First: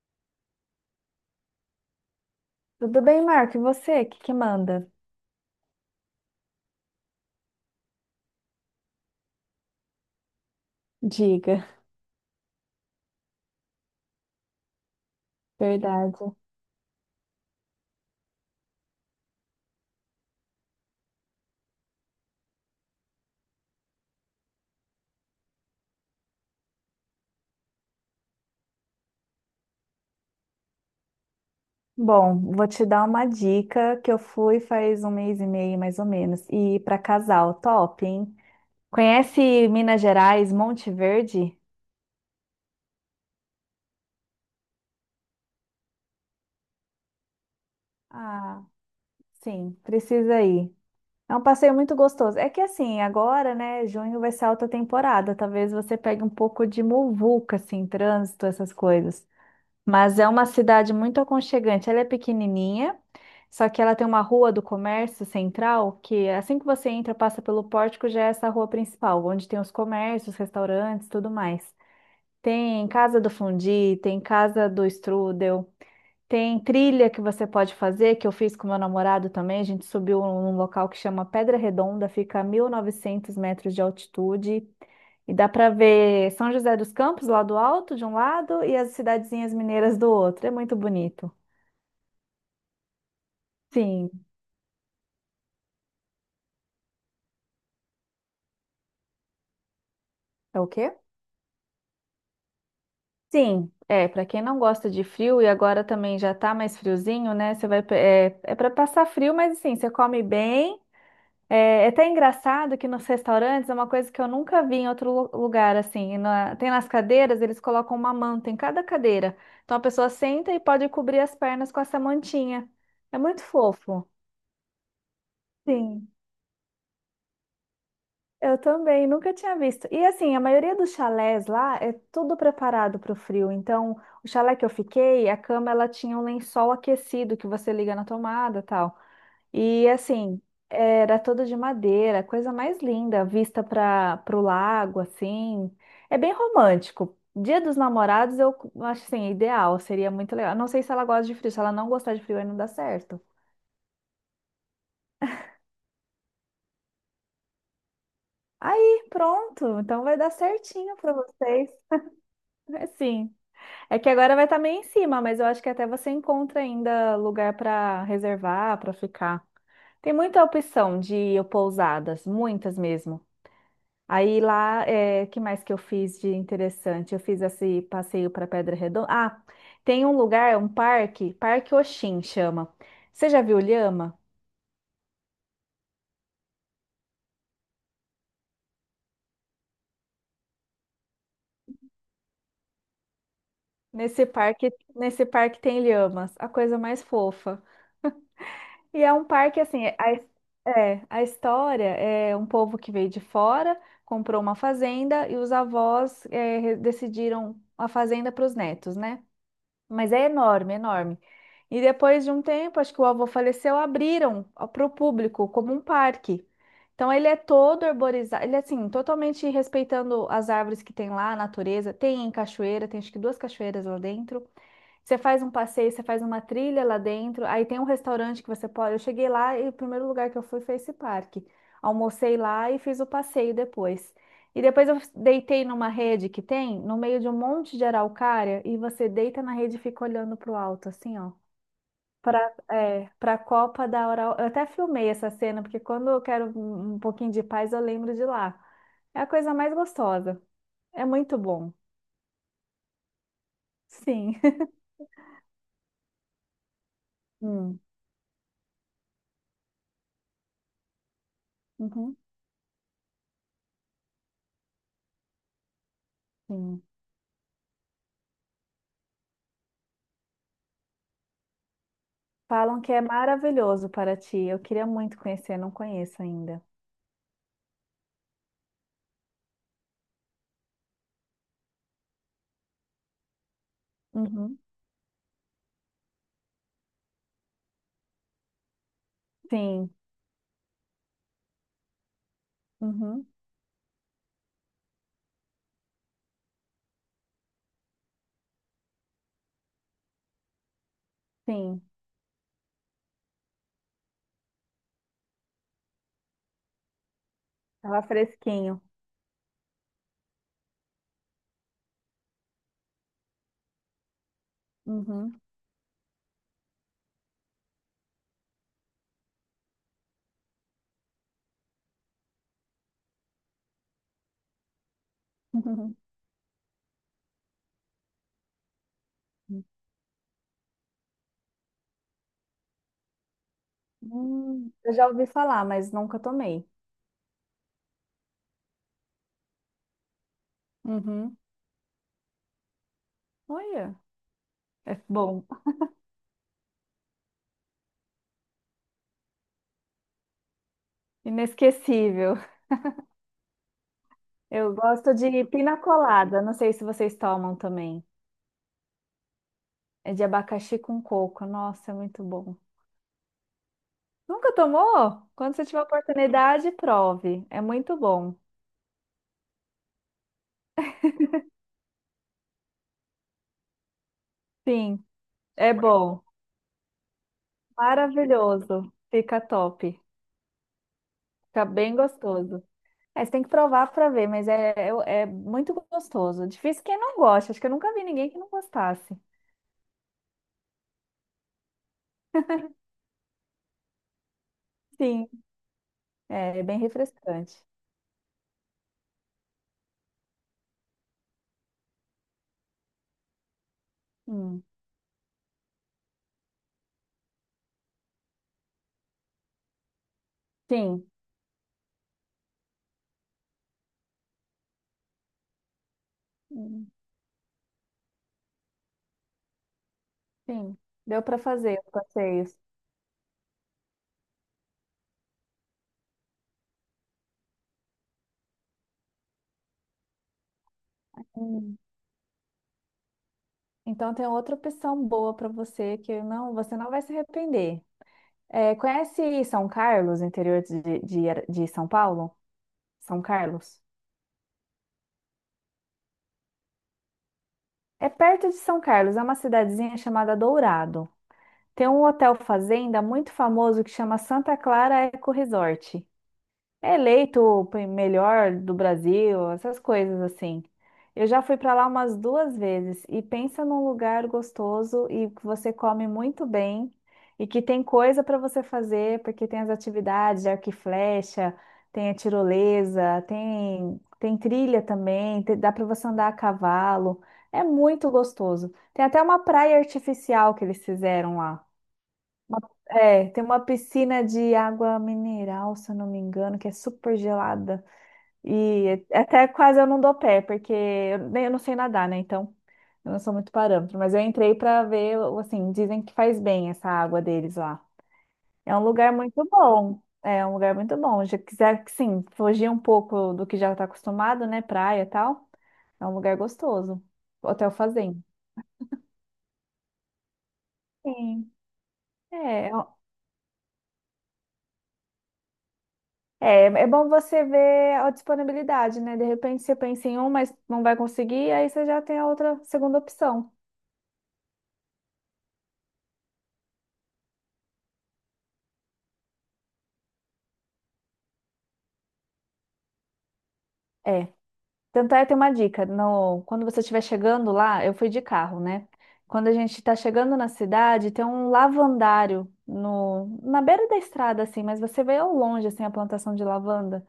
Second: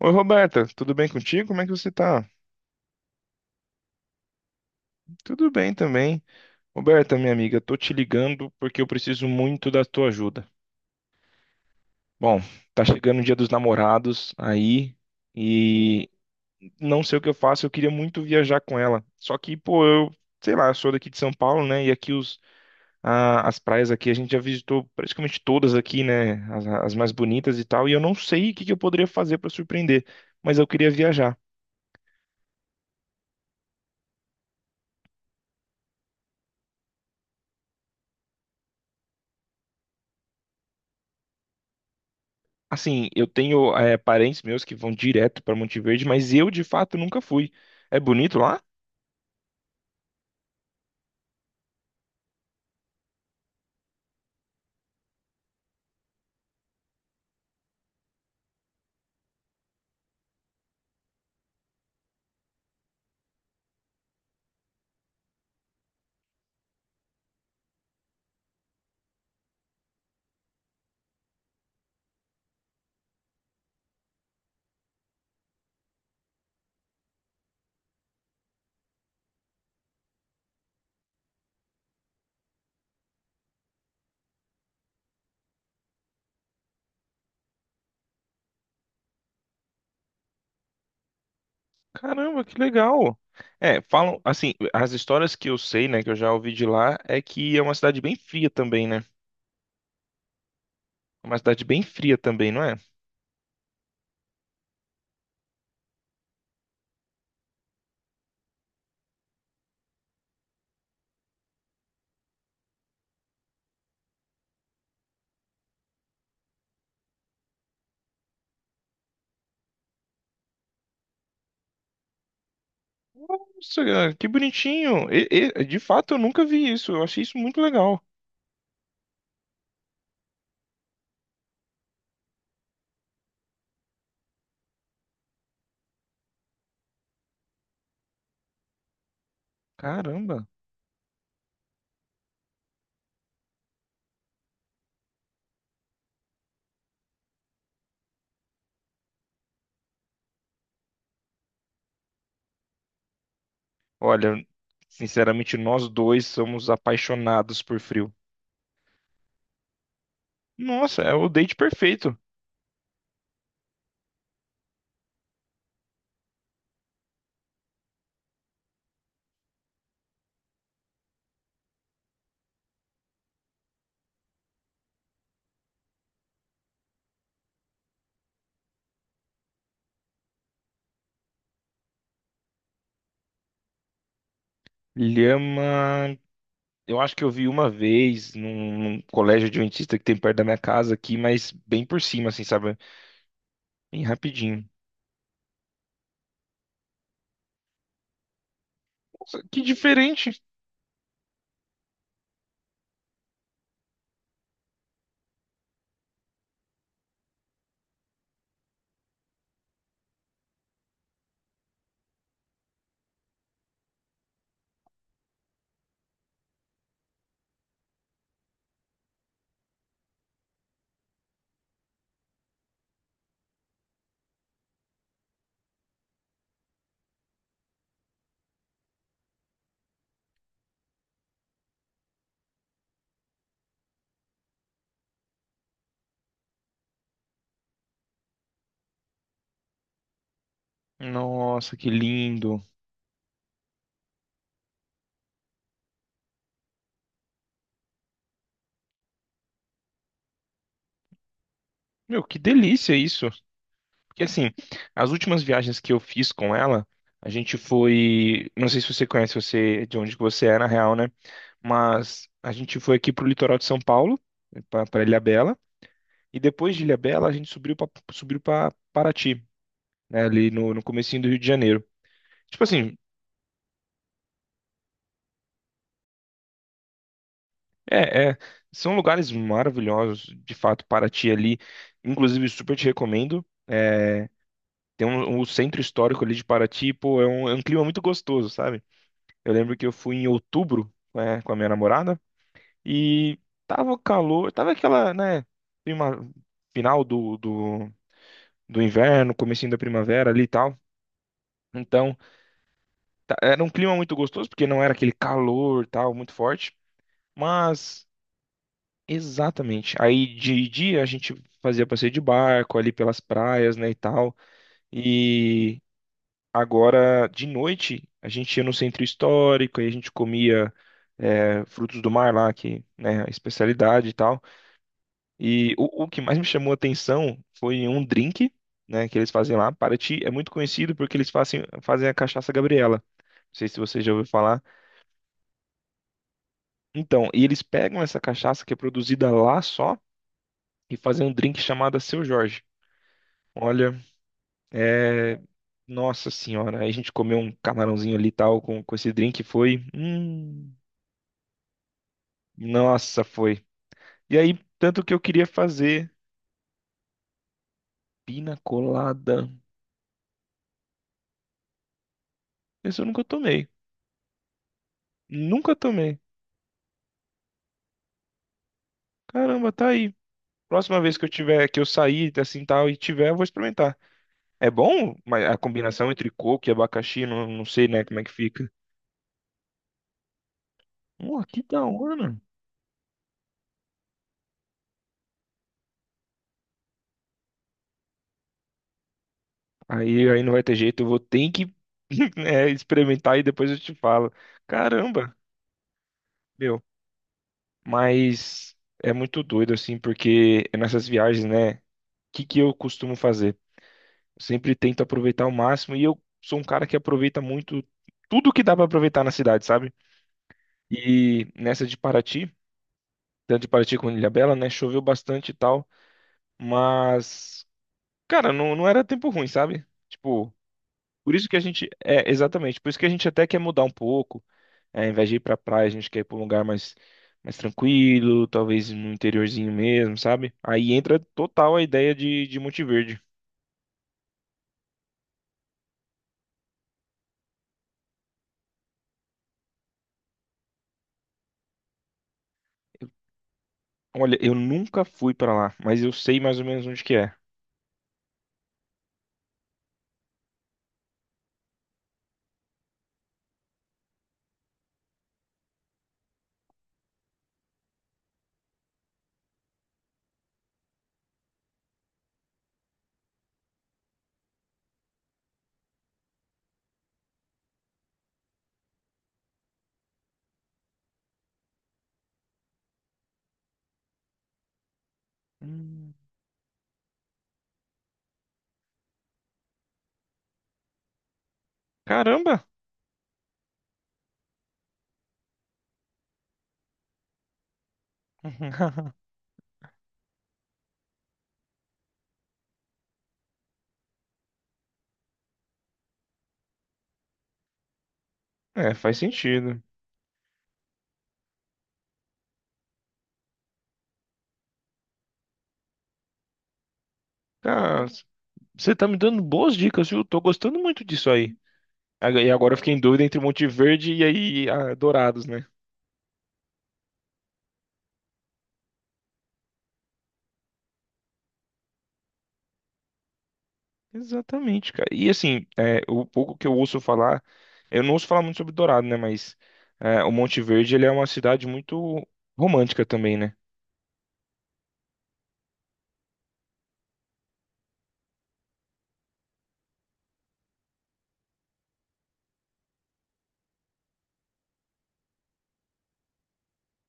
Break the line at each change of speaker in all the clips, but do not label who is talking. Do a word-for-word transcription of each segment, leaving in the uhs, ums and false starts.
Oi, Roberta, tudo bem contigo? Como é que você tá?
Tudo bem, Marco? E você? O que que manda?
Tudo bem também. Roberta, minha amiga, tô te ligando porque eu preciso muito da tua ajuda.
Diga.
Bom, tá chegando o Dia dos Namorados aí e
Verdade.
não sei o que eu faço, eu queria muito viajar com ela. Só que, pô, eu, sei lá, eu sou daqui de São Paulo, né? E aqui os, a- as praias aqui a gente já visitou praticamente todas aqui, né? As, as mais bonitas e tal, e eu não sei o que que eu poderia fazer pra surpreender, mas eu queria viajar.
Bom, vou te dar uma dica que eu fui faz um mês e meio, mais ou menos. E para casal, top, hein? Conhece Minas Gerais, Monte Verde?
Assim, eu tenho é, parentes meus que vão direto para Monte Verde, mas eu de fato nunca fui. É bonito lá?
Ah, sim, precisa ir. É um passeio muito gostoso. É que assim, agora, né, junho vai ser alta temporada. Talvez você pegue um pouco de muvuca, assim, trânsito, essas coisas. Mas é uma cidade muito aconchegante. Ela é pequenininha, só que ela tem uma rua do comércio central que assim que você entra, passa pelo pórtico, já é essa rua principal, onde tem os comércios, restaurantes, tudo mais. Tem casa do fundi, tem casa do strudel. Tem trilha que você pode fazer, que eu fiz com meu namorado também. A gente subiu um, num local que chama Pedra Redonda, fica a mil e novecentos metros de altitude. E dá para ver São José dos Campos lá do alto, de um lado, e as cidadezinhas mineiras do outro. É muito bonito.
Caramba, que legal! É, falam
Sim.
assim, as histórias que eu sei, né, que eu já ouvi de lá, é que é uma cidade bem fria também, né?
É o quê?
Uma cidade bem fria também, não é?
Sim, é, para quem não gosta de frio e agora também já tá mais friozinho, né? Você vai, pe- é, é para passar frio, mas assim, você come bem. É é até engraçado que nos restaurantes é uma coisa que eu nunca vi em outro lu- lugar, assim. Na- tem nas cadeiras, eles colocam uma manta em cada cadeira. Então a pessoa senta e pode cobrir as pernas com essa mantinha. É muito
Nossa,
fofo.
cara, que bonitinho! E- e- de
Sim,
fato, eu nunca vi isso. Eu achei isso muito legal.
eu também, nunca tinha visto. E assim, a maioria dos chalés lá é tudo preparado para o frio. Então, o chalé que eu fiquei, a cama ela tinha um lençol aquecido que você liga na tomada, tal. E assim,
Caramba!
era toda de madeira, coisa mais linda, vista para o lago, assim. É bem romântico. Dia dos Namorados eu acho assim, ideal, seria muito legal. Não sei se ela gosta de frio, se ela não gostar de frio aí não dá certo.
Olha, sinceramente, nós dois somos apaixonados por frio.
Aí, pronto, então vai dar certinho
Nossa,
para
é o date
vocês.
perfeito.
É sim. É que agora vai estar meio em cima, mas eu acho que até você encontra ainda lugar para reservar, para ficar. Tem muita opção de pousadas, muitas mesmo. Aí lá, é, que mais que eu fiz de interessante? Eu fiz esse passeio para Pedra Redonda. Ah, tem um lugar, um parque, Parque Oxin chama. Você já viu lhama?
Lhama. Eu acho que eu vi uma vez num, num colégio adventista que tem perto da minha casa aqui, mas bem por cima, assim, sabe? Bem
Nesse
rapidinho.
parque, nesse parque tem lhamas, a coisa mais fofa. E é um
Nossa, que
parque assim, a,
diferente!
é, a história é um povo que veio de fora, comprou uma fazenda e os avós é, re- decidiram a fazenda para os netos, né? Mas é enorme, enorme. E depois de um tempo, acho que o avô faleceu, abriram para o público como um parque. Então ele é todo arborizado, ele é assim, totalmente respeitando as árvores que tem lá, a natureza. Tem cachoeira, tem acho que duas cachoeiras lá dentro. Você faz um passeio, você faz uma trilha lá dentro, aí tem um restaurante que você pode. Eu cheguei lá e o primeiro lugar que eu fui foi esse parque. Almocei lá e fiz o passeio depois. E depois eu deitei numa rede que tem, no meio de um monte de araucária, e você deita na rede e fica olhando pro alto, assim, ó.
Nossa, que
Pra,
lindo!
é, pra Copa da Oral. Eu até filmei essa cena, porque quando eu quero um um pouquinho de paz, eu lembro de lá. É a coisa mais gostosa. É muito bom.
Meu, que delícia isso! Porque
Sim.
assim, as últimas viagens que eu fiz com ela, a gente
Hum.
foi. Não sei se você conhece você de onde que você é, na real, né?
Uhum.
Mas a gente foi aqui pro litoral de São Paulo, pra, pra Ilhabela, e depois
Sim.
de Ilhabela a gente subiu pra, subiu pra Paraty, né? Ali no, no comecinho do Rio de Janeiro. Tipo
Falam que
assim,
é maravilhoso Paraty. Eu queria muito conhecer, não conheço ainda.
é, é, são lugares maravilhosos, de fato, Paraty ali. Inclusive, super te recomendo. É,
Uhum.
tem um, um centro histórico ali de Paraty, pô, é um, é um clima muito gostoso, sabe? Eu lembro que
Sim,
eu fui em outubro, né, com a minha namorada
uhum.
e tava calor, tava aquela, né, prima- final do, do, do inverno, comecinho da primavera ali e tal.
Sim.
Então, tá- era um clima muito gostoso, porque não era aquele calor, tal, muito forte.
Tava
Mas
fresquinho.
exatamente. Aí de dia a gente fazia passeio de barco ali pelas praias, né, e tal.
Uhum.
E agora de noite a gente ia no centro histórico e a gente comia é, frutos do mar lá, que, né, a especialidade e tal. E o, o que mais me chamou a atenção foi um drink, né, que eles fazem lá. Paraty é muito conhecido porque eles fazem, fazem a cachaça Gabriela. Não sei se você já ouviu falar.
Hum, eu já ouvi falar, mas nunca tomei.
Então, e eles pegam essa cachaça que é produzida lá só e fazem um
Uhum.
drink chamado Seu Jorge.
Olha,
Olha,
é
é.
bom.
Nossa senhora, aí a gente comeu um camarãozinho ali e tal com, com esse drink, foi. Hum,
Inesquecível.
nossa, foi. E aí,
Eu
tanto que
gosto
eu
de
queria
pina
fazer
colada. Não sei se vocês tomam também.
pina colada.
É de abacaxi com coco. Nossa, é muito bom.
Esse eu nunca tomei.
Nunca tomou? Quando você
Nunca
tiver
tomei.
oportunidade, prove. É muito bom.
Caramba, tá aí. Próxima vez que eu tiver, que eu sair assim tal e tiver, eu vou experimentar. É
Sim,
bom? Mas a
é
combinação
bom.
entre coco e abacaxi, não, não sei, né, como é que fica.
Maravilhoso. Fica top.
Pô, que
Fica
da
bem
hora.
gostoso. É, você tem que provar para ver, mas é, é, é muito gostoso. Difícil quem não gosta. Acho que eu nunca vi ninguém que não gostasse.
Aí, aí não vai ter jeito, eu vou ter que é, experimentar e depois eu te falo.
Sim,
Caramba.
é bem
Meu,
refrescante.
mas é muito doido, assim, porque é nessas viagens, né? O que que eu costumo fazer?
Hum.
Sempre tento aproveitar ao máximo e eu sou um cara que aproveita muito tudo que dá pra aproveitar na cidade, sabe?
Sim.
E nessa de Paraty, tanto de Paraty como de Ilhabela, né? Choveu bastante e tal,
Hum,
mas, cara, não, não era tempo ruim, sabe? Tipo,
sim. Deu
por
para
isso que a
fazer
gente.
os
É,
passeios.
exatamente, por isso que a gente até quer mudar um pouco. É, ao invés de ir pra praia, a gente quer ir pra um lugar mais, mais tranquilo, talvez no interiorzinho mesmo, sabe? Aí entra total
Hum.
a ideia de, de Monte Verde.
Então tem outra opção boa para você que não, você não vai se arrepender. É, conhece São Carlos, interior de, de, de São Paulo? São Carlos?
Olha, eu nunca fui pra lá, mas eu sei mais ou menos onde que é.
É perto de São Carlos, é uma cidadezinha chamada Dourado. Tem um hotel fazenda muito famoso que chama Santa Clara Eco Resort. É eleito o pe- melhor do Brasil, essas coisas assim. Eu já fui para lá umas duas vezes e pensa num lugar gostoso e que você come muito bem e que tem coisa para você fazer, porque tem as atividades de arco e flecha, tem a tirolesa, tem, tem trilha também, te- dá para você
Hum.
andar a cavalo. É muito gostoso. Tem até uma praia artificial que eles fizeram lá.
Caramba!
É, tem uma piscina de água mineral, se eu não me engano, que é super gelada. E até quase eu não dou pé, porque eu, nem- eu não sei nadar, né? Então, eu não sou muito parâmetro. Mas eu entrei pra ver, assim, dizem que faz bem essa água deles lá. É um
É,
lugar
faz
muito
sentido.
bom. É um lugar muito bom. Já quiser, sim, fugir um pouco do que já tá acostumado, né? Praia e tal. É um lugar gostoso. Hotel
Cara,
Fazenda.
você tá me dando boas dicas, viu? Tô gostando muito disso
Sim.
aí. Ag- E
É,
agora eu fiquei em dúvida entre Monte Verde e aí ah, Dourados, né?
É, é bom você ver a disponibilidade, né? De repente você pensa em um, mas não vai conseguir, aí você já tem a outra segunda opção.
Exatamente, cara. E assim, é, o pouco que eu ouço falar, eu não ouço falar muito sobre Dourado, né? Mas é, o Monte Verde, ele é uma cidade muito romântica também, né?
É. Tanto é, tem uma dica. No, quando você estiver chegando lá, eu fui de carro, né? Quando a gente está chegando na cidade, tem um lavandário no, na beira da estrada, assim, mas você vê ao longe, assim, a plantação de lavanda.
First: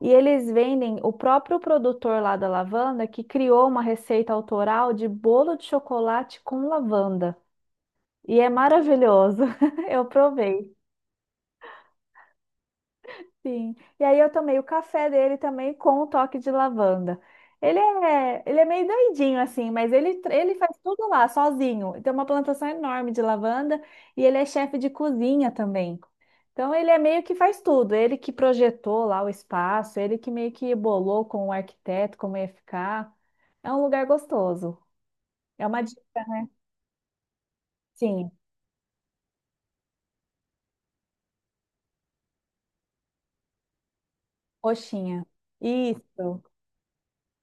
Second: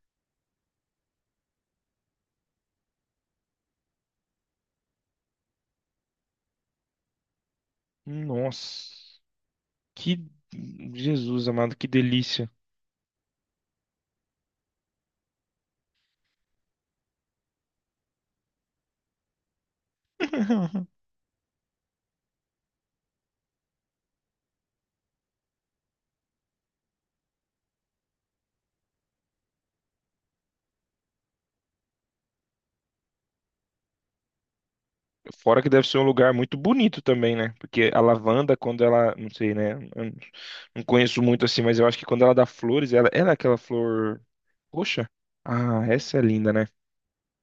E eles vendem o próprio produtor lá da lavanda que criou uma receita autoral de bolo de chocolate com lavanda. E é
Nossa,
maravilhoso. Eu
que
provei,
Jesus amado, que delícia.
sim. E aí eu tomei o café dele também com um toque de lavanda. Ele é, ele é meio doidinho assim, mas ele, ele faz tudo lá sozinho. Tem uma plantação enorme de lavanda e ele é chefe de cozinha também. Então ele é meio que faz tudo. Ele que projetou lá o espaço, ele que meio que bolou com o arquiteto como ia ficar. É um lugar gostoso.
Fora
É
que
uma,
deve
di-
ser um lugar muito bonito também, né? Porque a
sim,
lavanda, quando ela, não sei, né? Eu não conheço muito assim, mas eu acho que quando ela dá flores, ela, ela é aquela flor roxa.
roxinha.
Ah, essa é
Isso.
linda, né?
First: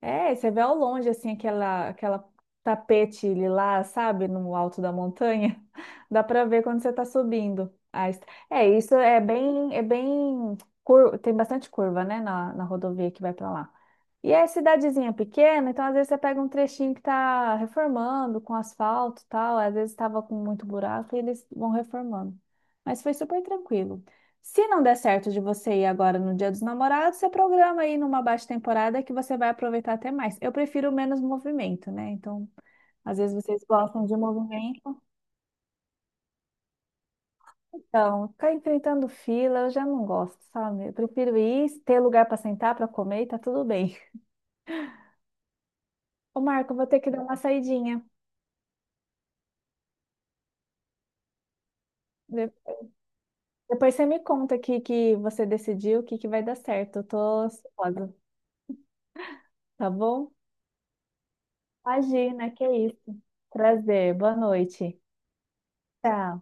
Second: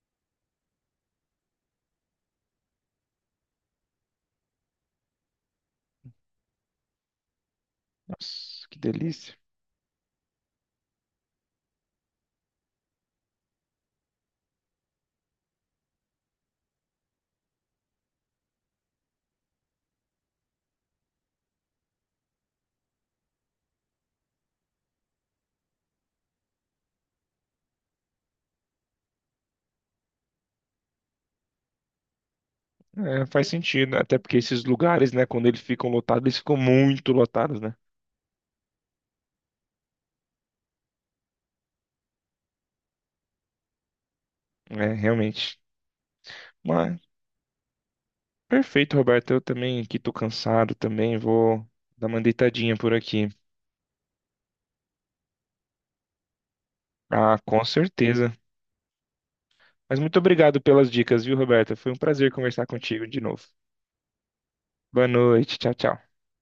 É, você vê ao longe, assim, aquela, aquela tapete lilás, sabe, no alto da montanha. Dá para ver quando você está subindo. a est-
Nossa,
É,
que
isso é
delícia.
bem, é bem, cur- tem bastante curva, né, na, na rodovia que vai para lá. E é cidadezinha pequena, então às vezes você pega um trechinho que tá reformando com asfalto e tal, às vezes estava com muito buraco e eles vão reformando. Mas foi super tranquilo. Se não der certo de você ir agora no Dia dos Namorados, você programa aí numa baixa temporada que você vai aproveitar até mais. Eu prefiro menos movimento, né? Então, às
É,
vezes
faz
vocês
sentido, né?
gostam de
Até porque esses
movimento.
lugares, né, quando eles ficam lotados, eles ficam muito lotados, né?
Então, ficar enfrentando fila, eu já não gosto, sabe? Eu prefiro ir, ter lugar para sentar, para comer, e tá tudo bem.
É, realmente.
Ô, Marco, eu vou
Mas,
ter que dar uma saidinha.
perfeito, Roberto. Eu também aqui tô cansado também, vou dar uma
De-
deitadinha por aqui.
Depois você me conta aqui que você decidiu, o que que vai dar certo. Eu tô
Ah, com
ansiosa,
certeza.
tá
Mas muito
bom?
obrigado pelas dicas, viu, Roberto? Foi um prazer
Imagina, que
conversar
é
contigo
isso.
de novo.
Prazer, boa noite.
Boa noite, tchau, tchau.
Tchau.